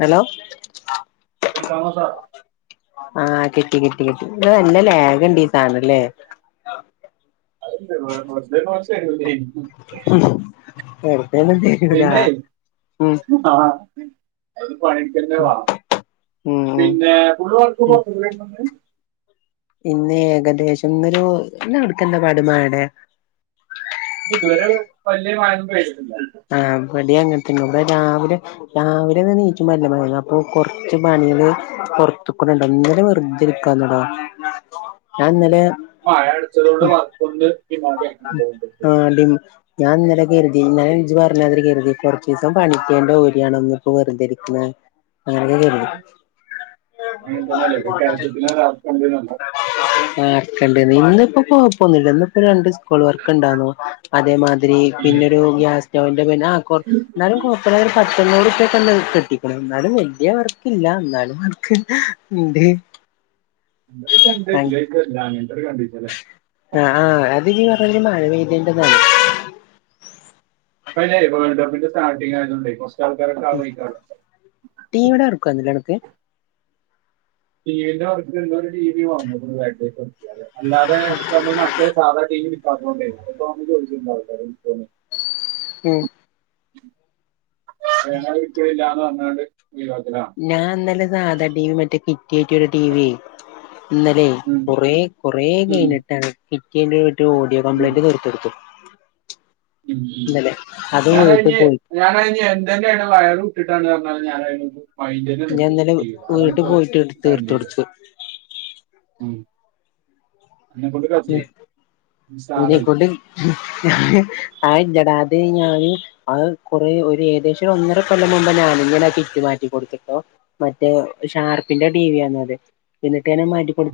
Hello കെൽക്കമോ sir കിട്ട കിട്ടി കിട്ടി അ നല്ല ലേഖ ഇണ്ട് ഈ സാധനല്ലേ [unintelligible] എടത്തന്നല പിന്നെ ഉ [unintelligible] പണിക്കണ്ട വേണം ഉം ഉം പിന്നെ പുള്ള് വക്കുമ്പോ പിന്നെ ഏകദേശംന്നൊരു എന്നാ കൊടുക്കണ്ട പടുമാടെ ഇതുവരെ വല്യ മഴ പെയ് ആഹ് ബടിയങ്ങ പിന്നെ ഇവിടെ രാവിലെ രാവിലെ ഒ നീക്ക്മ്പല്ലേ മ അപ്പൊ കൊറച്ച് പണികള് പുറത്ത്ക്കുന്നുണ്ട് ഇങ്ങനെ വെറുതെയിരിക്കാതടാ ഞാൻ ഇന്നലെ മഴ അടുത്തതോടെ വർക്കൊന്ന് ഈ മഴ എന്ന് തോന്ന് കിട്ടും ആഹ് ഡിം ഞാൻ ഇന്നല കരുതി ഇന്നലേണ് പറഞ്ഞതി കരുതി കുറച്ചീസം പണിക്കേന്റെ ഓരിയാണ്ന്ന് ഇപ്പ വെറുതെ ഇരിക്കുന്ന അങ്ങനെയിരിക്ക അങ്ങനെ തന്നെയല്ലേ ഒരു കയറ്റത്തിന് ഒരാൾക്കുണ്ട് ആക്കണ്ട ഇന്നിപ്പോ കൊഴപോന്നില്ല ഇന്നിപ്പോ രണ്ടീസം ഫുൾ വർക്ക്ണ്ടാര്ന്നോ അതേമാതിരി പിന്നൊരു ഗ്യാസ് [unintelligible] ു പട്ടുന്നോട്പ്പ കെട്ടിക്കണം എന്നാലും വല്യ വർക്കില്ല എന്നാലും അവർക്ക് ഉണ്ട് [unintelligible] ഒര്കണ്ടിച്ചലെ അ ആ അതി നീ പറഞ്ഞെ മഴ പെയ്തേന്റതാ അയ്ലെ വേൾഡ് കപ്പ്ന്റെ സ്റ്റാർട്ടിങ്ങായതോണ്ടെ കൊർച് ഉം ടീവ്ടെ വർക്ക്വായ്ര്ന്നില്ലെ എടക്ക് ടീവിന്റെ വർക്ക് ഇന്നൊരു ടീവി വാന്ന്ക്ക്ണു [unintelligible] അല്ലാതെ പ്പ മ്മള് മറ്റേ സാധാ ടീവി അപ്പാമ്മി അപ്പാമ്മി ചോയച്ച്ര്ന്നു ആൾക്കാരെ [unintelligible] ഉം ഞങ്ങള്ട്ക്ക്ണ്ല്ലാന്ന് പർഞ്ഞാണ്ട് ഞാന് ഇന്നലെ സാധാ ടീമ് മറ്റേ പി കേറ്റിയൊരു ടി വിയേ ഇന്നലെ ഉം, കൊറേ കുറേ ഉം, കഴിഞ്ഞിട്ടാണ് കിക്കി ഒരു ഓഡിയോ ഉം, കംപ്ലയിന്റ് തീർത്തൊട്ത്തു ഉം ഉം അത് വീട്ടിൽ ഞാനയിഞ്ഞേ പോയി ഞാനയിഞ്ഞേ [unintelligible] വയറ് വിട്ട്ട്ടാണ്റഞ്ഞാലും ഞറായി അയിന്റെത് ഞാൻ ഇന്നലെ [unintelligible] വീട്ടിൽ അതാണ്പ്പോ പോയിട്ട് തീർത്ത് കണ്ടീഷൻ കൊടുത്തു ഉം [unintelligible] സാറല്ലേ ഇതിനെക്കൊണ്ട് ഞാ അത് ഇല്ലടാ അത് ഞാന് അത് കുറെ ഒര് ഏകദേശം ഒന്നര കൊല്ലം മുമ്പ് ഞാനിങ്ങനെ ചിറ്റ്മാറ്റി കൊട്ത്ത്ട്ടോ മറ്റേ ഷാർപ്പിന്റെ ടി വി ആണത് പിന്നെ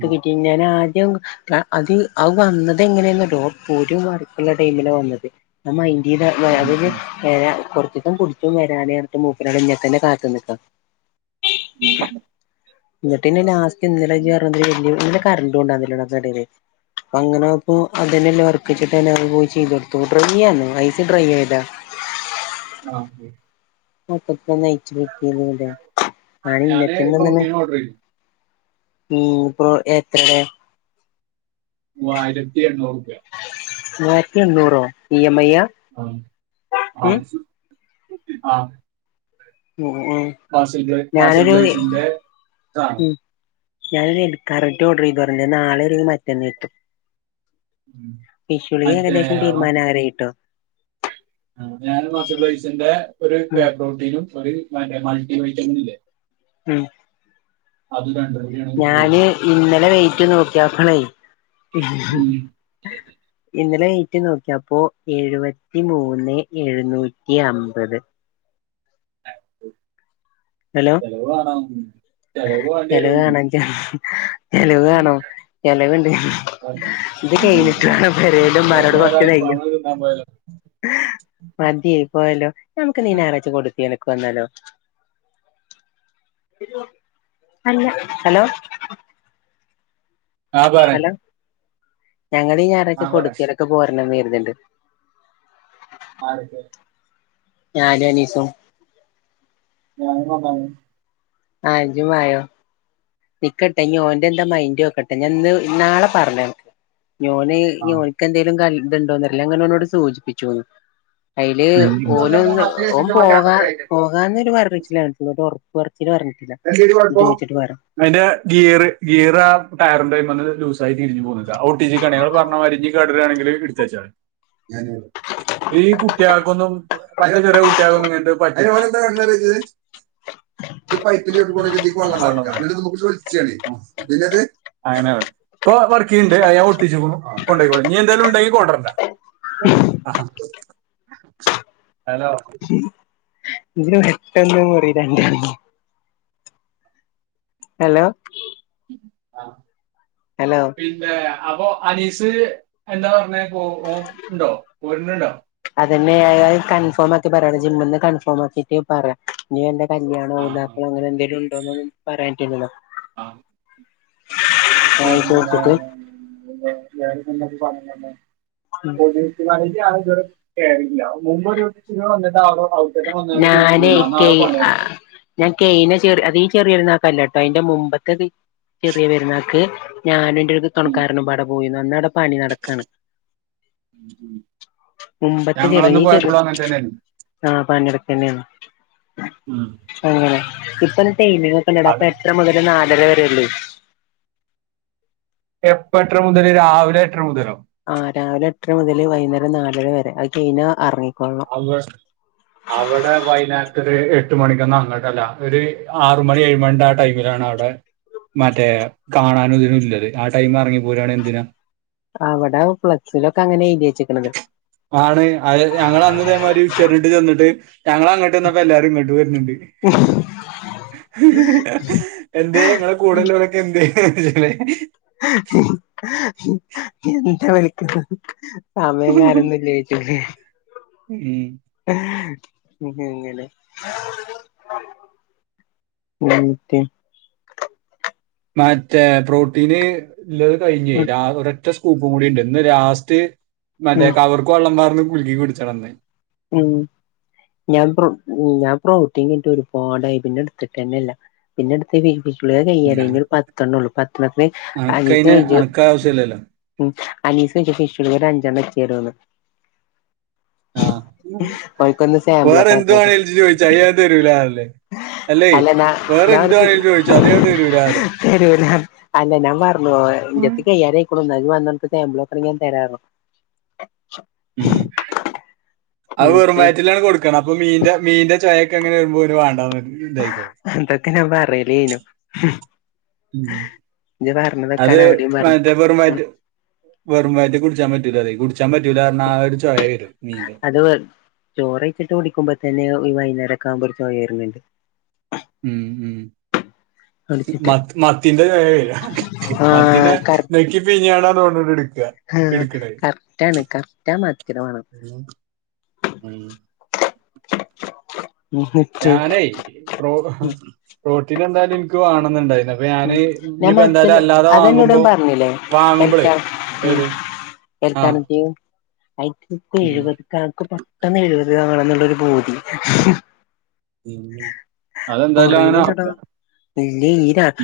ഉം, [unintelligible] [unintelligible] അത് ആ വന്നത് എങ്ങനെയന്നറിയോ പോരവറക്കുള്ള ടൈമിലെ വന്നത് ന ഇത് ഉം, അതിന് ഉം, ഞാ കൊട് ഇപ്പൊ പുടിച്ചും വരാനെറ്ഞ്ഞ്ട്ടും മൂപ്പരോവ്ടെ ഇന്നേ തന്നെ കാത്ത് നിക്കാ ഉം ഞ്ഞ്ട്ടിന്നേ നാ ഇന്നലേജ്ജ് [unintelligible] കഴിഞ്ഞു ലെ കറണ്ട്ണ്ടാവില്ലടാ പെരേല് അങ്ങനെ നോക്കുമ്പോ അതന്നെ വർക്കയിച്ചിട്ട് എനർവ്യൂ ചെയ്തോട്ത്തു ഡ്രൈയ്യ്ന്നേ ഐസി ഡ്രൈ ആയതാ ആ ഒക്കെ [unintelligible] ന്നോന്നയിച്ച് നോക്കിയതുല്ലാ ഞാന് ഇങ്ങനെത്തന്നോന്ന് പ്രോട്ടീൻ ഓർഡർ ചെയ്തു [unintelligible] എത്രടെ മൂവായിരത്തി എണ്ണൂറ്പ്പ്യ മൂവായിരത്തി എണ്ണൂറോ നി ആ ആ ആ ഉം ഉം മാഷിൽ ബ്ല മാഷിൽ ഞാനൊരു ബ്ലൈസിന്റെ സാനം ഉം ഞാനൊരു കററ്റ് ഓർഡർയ്തുറഞ്ഞ്ലെ നാളോരു മറ്റന്നേക്ക് ഉം. വിഷുളി മറ്റേ ഏകദേശം തീരുമാനാകാറായിട്ടോ ആ ഞാനും മാസ്റ്റർ ബ്ലൈസിന്റെ ഒരു ഉം പ്രേ പ്രോട്ടീനും ഒരു മറ്റേ മൾട്ടി [unintelligible] ഉം അത് കണ്ട് ഞാന് ഇന്നലെ വൈ നോക്ക്യോക്കെണെ ഉം. പിന്നെ ന്നെലെണീറ്റ് നോക്ക്യപ്പോ എഴുവത്തി മൂന്ന് എഴ്ന്നൂറ്റി അമ്പത് ചെലവാണം ചെലവാണം ചെ ചെലവ് വാണം ചെലവ്ണ്ട് ഇത് കെയ്ഞ്ഞിട്ട് പെരേല്മ്മാനോട് ചെലവ് കൊർച്ച് കയ്ഞ്ഞോ ഒരൽഫാമ് തിന്നാൻ പോയാലോ മത്യെ പോയലാ ഞമക്ക്ന്ന ഈ ഞായറായ്ച്ച കൊടുത്ത്യല ക്ക് വന്നാലോ അല്ല ഹലോ ആഹ് പറെ ഞങ്ങളീ ഞാറായ്ച കൊടുക്കേലൊക്കെ പോരണം വി [unintelligible] ആരക്കെ ഞാനും അനീസും ഞാനും പോന്നാലോ ആ ഇജും വായോ നിക്ക്ട്ടെ ഇനി ഓൻ്റെ എന്താ മൈൻ ഡോക്കട്ടെ ഞാൻ ഇന്ന് നാളെ പറഞ്ഞേരാ ഇഞോന് ആ ഇഞോൻക്കെന്തേലും കൽ ത്ണ്ടോന്നറീല ഞാങ്ങനോനോട് സൂചിപ്പിച്ചു അയില് ഓനൊന്ന് ഓൻ പോകാ പോകാന്നൊരു [unintelligible] പൊർ സിലു അറഞ്ഞിട്ടില്ല ഇനി ചോയ്ച്ചിട്ട് വറാം അയിന്റെ ഗീർ ഗിയർ ആ ടയറിന്റെയ് മന്ന് ലൂസായി തിരിഞ്ഞു പോന്ന്ക്ക അ അ ഒട്ടിച്ച്ക്കാണേയ് അയാള് പറഞ്ഞ മാരി ഇഞ്ഞ് കേടേരാണെങ്കില് ഇട്ത്തെച്ചാളിം ഞാനേ ഈ കുട്ടികൾക്കൊന്നും പറ്റെ ചെറിയ കുട്ടികളൊന്നും ഇങ്ങൻത്തെ പറ്റൂ [inaudible] അയ്ന് ഓനെന്താ പർണ് അറ്യോ ഇജ് ഇത് പറ്റ് ഇപ്പൊ വർക്ക്യ്യ്ണ്ട് അത് ഞാൻ ഒട്ടിച്ചു ക്കുണു കൊണ്ടയ്ക്കോളും ഇഞ്ഞ് എന്തേലും ഇണ്ടെങ്കി കൊണ്ട്രണ്ട. അഹ ഹലോ ഇതിന് വെട്ടൊന്ന് മുറി രണ്ട് ഹലോ ആഹ് ഹലോ പിന്നേ അപ്പൊ അനീസ് എന്താ പറഞ്ഞത് ഓ ഒ ഉണ്ടോ [unintelligible] അതന്നെത് കൺഫേം ആക്കി പറയണം ജിമ്മിൽ നിന്ന് കൺഫേം ആക്കിട്ട് പറയാ ഇനി എന്ത കല്യാണം ആ ആ, ഉദതാക്കള് അങ്ങനെന്തലും ഉണ്ടോന്ന് പറയട്ടന്നീകിലോ ആഹ് ഞാൻ പിന്നെ ചോദിച്ചിട്ട് പിന്നെ ഞാൻ [unintelligible] [unintelligible] [unintelligible] മുൻപോരു ദിവസം ഇവിടെ വന്നിട്ട് ആള് ഞാനെ കെയ് ആ ഞാൻ കെയ് ചെറി അത ചെറിയോരണം കല്ലട്ടോ അയിന്റെ മുമ്പത്തെത് ചെറിയ പെര്ന്നാക്ക് ഞാനും എന്റെ ഒര് തൊണക്കാരനുംപാടെ പോയീന്നു അന്നവടെ പണി നടക്കാണ് മുമ്പത്തെ ഞങ്ങളൊന്ന് ചെറിഞ്ഞീ ഈ ചെറി പോയപ്പോഴും അങ്ങനെ തന്നെയായിരുന്നു ആഹ് പണിനടക്കെന്നേണ് ആ ഇപ്പന്നെ ട്രെയിനിങൊക്കൊണ്ടെ ഡാ അത് അപ്പ എട്ടര മുതൽ നാലര വെരെ അതെ അല്ലെ എപ്പം എട്ടര മുതല് രാവിലെ എട്ടര മുതലൊ ആഹ് രാവിലെ എട്ടര മുതൽ വൈന്നേരം നാലെര വരെ അത് കഴിഞ്ഞാ അറങ്ങി അവേസ് അവടെ വൈനാട്ട്ല് എട് എട്ട് മണിക്കൊന്നും അങ്ങോട്ടല്ല ഒരു ആറ് മണി ഏഴ് മണിൻ്റെ ആ ടൈമിലാണ് അവിടെ മറ്റേ കാണാനും ഇതിനുംഇല്ലത് ആ ടൈമെ എറങ്ങിപ്പോരാണെ എന്തിനാ അവിടെ ഫ്ലെക്സിലൊക്കെ അങ്ങനെയ് ആണ് അര്ച ഞങ്ങളന്ന് ഇതേമാരി ചെരിട്ട് ചെന്നിട്ട് ഞങ്ങ അങ്ങട്ട് വന്നപ്പോ എല്ലാരും ഇങ്ങട്ട് വരാന്ണ്ട് എന്തേ ങ്ങളെ കൂടെള്ളോരോക്കെ എന്തേയ് എന്താ വിളിക്ക്ണത് സമയം കാലൊന്നില്ലേ ചെളി മ്മ് ഏ പിന്നെ എങ്ങനെ ഒരു മിനിറ്റെ മറ്റേ പ്രോട്ടീന് ഇല്ലെത് കഴിഞ്ഞേ ഉം രാവിടെ ഒറ്റ സ്കൂപ്പും കൂടിണ്ട് ഇന്ന് ലാസ്റ്റ് മറ്റേ ഉം കവർക്ക് വള്ളം പാർന്ന് കുൽക്കി കുട്ചി വെന്നേ മ്മ് ഞാൻ പ്രൊ ഞാൻ പ്രൊട്ടീനെട്ത്ത്ട്ട് ഒരുപാടായി പിന്നെടുത്തിട്ടെന്നെല്ല പിന്നെ എടുത്ത് വൈ പ്ളേ ഇന്ന് കയ്യാനായി ഞാൻ ഞ് ഒരു പത്തെണ്ണള്ളൂ പത്തെണ്ണത്തിന് അനക്കതിന് അനക്ക ആവശ്യമില്ലല്ലോ [unintelligible] അനീസ്ണ്ട് ചൊയ്ച്ണ് ഒരഞ്ചെണ്ണം ഇച്ചെരുവോന്ന് ആ ഓൻക്കൊന്ന് വേറെ എന്ത് സാമ്പാളോക്കാനാത്രേ അത് വേണേലും ഇജ്ജ് ചോദിച്ചു അത് ഞാൻ തരൂല അല്ലേ അല്ലേ അല്ല ഞാ വേറെ ഞാൻ എന്ത് [unintelligible] വേണേലും ചോദിച്ചു അത് ഞാൻ തരൂല അല്ലേ തെരൂല അല്ല ഞാ പറഞ്ഞു ൻ്റെട്ത്ത് കയ്യാനിയിക്കുണു ഒ ഇജ് വന്നൊ അൻക്ക് സേമ്പ്ളോക്കണെ ഞാൻ തരാർഞു മ്മ് അത് വെറും എന്നിട്ട് വയറ്റിൽ ആണ് കൊടുക്കണേ മീന്റെ മീന്റെ ചായ [unintelligible] വേണ്ടാന്നു [unintelligible] ക്ക് നാ [unintelligible] [unintelligible] ഉം അത് അവിടെയും പറഞ്ഞു മറ്റേ വെറും ഉം വയറ്റ് വെറുവയറ്റി കുട്ച്ചാൻ പറ്റൂലതെ കുട് ചാം പറ്റുലാർഞ്ഞ ആഹ് രു ചൊയ വരു ഹലോ ചോറെയ്ച്ചിട്ടു കുടിക്കുമ്പോ തന്നെയോ ഇ വൈന്നേരക്കാഉമ്പോൾക് ഓ വെര്ണ് ണ്ട് ഉം ഉം ഉം കുടിച്ചിട്ട് മത് മത്തിന്റെ ചൊയെ വെര. മത്തിനെ ആഹ് ന്നെക്കി പീഞ്ഞാണോ [unintelligible] ആ കറക്റ്റ് ആണ് കറക്റ്റ് ആ മത്തിടെ മണം ഉം, ഉം. ഞാനെ റോ അ ഉം റോട്ടിന് വന്നാൽ ഇൻക് വാണം ന്ന്ണ്ടായ് ഉം ഞാൻ മത്തിങ്‌ അതെന്നോട് വാങ്ങുമ്പോ അൻ പറഞ്ഞില്ലെ വാങ്ങുമ്പളേ ഏത് ആഹ് ഉം [unintelligible] ഇത് ഞാ പർഞുള്ളോരു ബോഡി അതെന്തായാലും അങ്ങനെ ആവൂല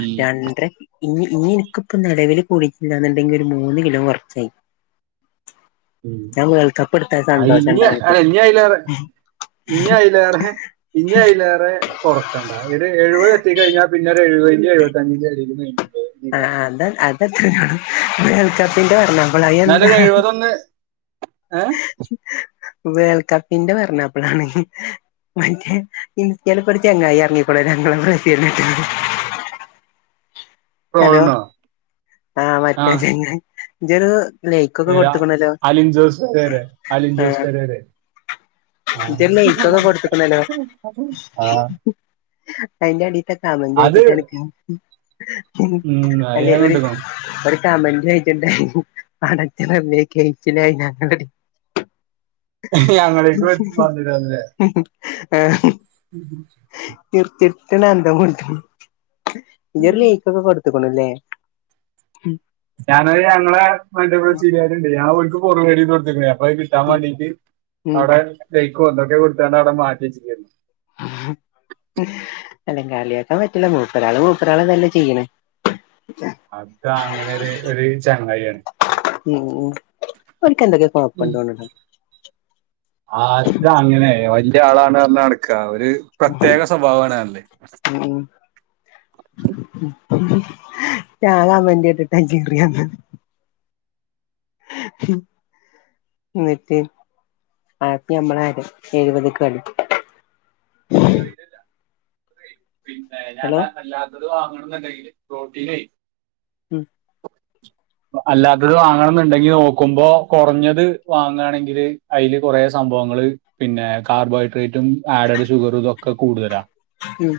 ഉം രണ്ട്ര ഇഞ്ഞി ഇഞ്ഞി ഇൻക്ക് പ്പം നെലവില് കൂടിട്ട്ണ്ടാണന്തെങ്കി മൂന്ന് കിലോ കൊർച്ചേ അയി സന്തോഷം ഞ്എ ഉണ്ടാവും എനിക്ക് ഞയിലേറെ ഞയിലേറെ ഞയിലേറെ കൊറക്കണ്ടാ ഒര് എഴുപതെത്തി കയിഞ്ഞാ പിന്നെരു എഴുവെ [inaudible] [inaudible] ആഹ് ആഹ് അത് അത്രേ ഉള്ളു [inaudible] എന്നാലും ഒര് എഴുപത് ഒന്ന് ഏഹ്. വേൾ കപ്പിന്റെ പറഞ്ഞപ്പളാണ് മറ്റേ ഇൻസ്റ്റേല് ഒക്കെ ഒര് ചെങ്ങായി എറങ്ങിക്കാണു രണ്ട് മൂന്ന് ജേഴ്‌സി ഇട്ടാണ്ട്. ഹലോ ട്രോളിനോ ആ മറ്റേ ചെങ്ങായി ജ്ജെനിത് ഏ അ അലിൻ ജോസ് പേരെരെ അലിൻ ആ ജോസ് പേരെരെ ഇജൊരു ലൈക്കൊക്കെ കൊടുത്തുക്കണല്ലോ ആഹ്. അയിന്റെ അടി കമന്റ് അത് നോക്കീട്ടാണ് ഉം അത് ഞാൻ കണ്ട്ക്കണു. മ കമന്റ് നോക്കിണ്ടായി പടച്ച റബ്ബേ കായിച്ചിലായി [unintelligible] ഞങ്ങളേക്ക് പ [unintelligible] ആഹ്. ഉം ന്ന എന്ത കൊടുത്ത ജർലി കൊടുത്തക്കണല്ലേ ഞാന് ഞങ്ങളെ മറ്റെ ചീരികരുണ്ട് ഞർക് പോറവേട് [unintelligible] പോയി കിട്ടാ ഉം വണ്ടിട്ട് ഉം അവിടെ കൊന്നൊക്കെ കൊടുത്തണ്ട് അവിടെ മാറ്റച്ചില്ലേര്ന്നൊ ആ ഹ അല്ലങ്കളിയക്കാൻ പറ്റില്ല മൂപ്പരാ ആള് മൂപ്പരാ ആള് തല്ല ചെയ്യണേ അതാ അങ്ങനെ ഒരു ഒരു ചങ്ങാായിയാണ് ഉം ഉം ഓൽക്ക് എന്തൊക്കെ കൊഴപ്പണ്ട് തോന്ന്ണ് അത അങ്ങനെയ ല്യ ആളാണ് ർഞ്ഞ ടക്കാവൻ ത് പ്രത്യേക സ്വഭാവാണ്ർഞ് ഉം ചാങ്ങാൻ വണ്ടിട്ട്ട്ടാ കേറിയത് എന്നിട്ട് ആയിരത്തി അമ്മള ആര എഴുവത്ക്ട് [inaudible] പിന്നെ ഹലോ ഞാനാണ്ടല്ലാത ത് വാങ്ണെന്നെണ്ടെങ്കില് പ്രോട്ടീൻ ഉം അല്ലാത്തത് വാങ്ങണംന്ന്ണ്ടെങ്കി നോക്കുമ്പോ കുറഞ്ഞത് വാങ്ങാണെങ്കില് അയില് കൊറേ സംഭവങ്ങള് പിന്നെ കാർബോഹൈഡ്രേ റ്റും ആഡഡ് ഷുഗറു തൊക്കെ കൂടുതലാ ഉം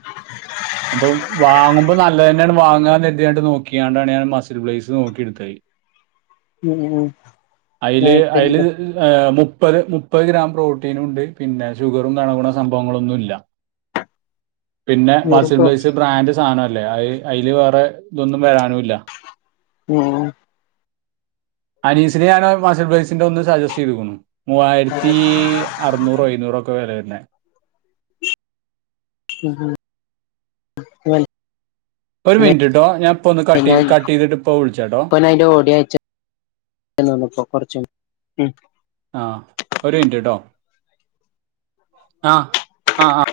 അപ്പൊ വാങ്ങുമ്പ നല്ലെന്ന വാങ്ങാനെര്ത്യാണ്ട് നോക്കിയാണ്ടാണ് ഞൻ മസിൽ ബ്ളേസ് നോകിയിട് തെയ് ഉം ഉം ആ അയില് അയില് ഇപ്പെന്താ എ മുപ് പ്പത് മുപ്പത് ഗ്രാം പ്രോട്ടീനും ഉണ്ട് പിന്നെ ഷുഗറും ന്നണകുണ സംഭവങ്ങളൊന്നുല്ല പിന്നെ വെറുപ്പോ മസിൽബ്ലൈസ് ബ്രാൻഡ് സാന ലെ അഹ് അയില് വേറെ തൊന്നും വരാനുല്ല ഉം അനീസിനെ ഞാന മഷൽ ബ്രൈസിന്റെ ഒന്ന് സജസ്റ്റ് ചെയ്ത്ക്കുന്നു മൂവായിരത്തി അറുന്നൂറോ എയുന്നൂറോ ഒക്കെ വില വര്ന്നെ ഉഉം നൽ ഒരു മിനിറ്റ്ിട്ടോ ഞാൻ പ്പ ഒന്ന് ഞാൻ കട്ട്യ്കട്ട് യ്തിട്ട് ഇപ്പ വിളിച്ചാട്ടോ ഇപ്പനയിന്റെ ഓഡിയോ അയച്ചന്നപ്പോ കൊറച്ചും ഉം ആഹ് ഒരു മിനിറ്റ്ട്ടോ ആഹ് ആ ആ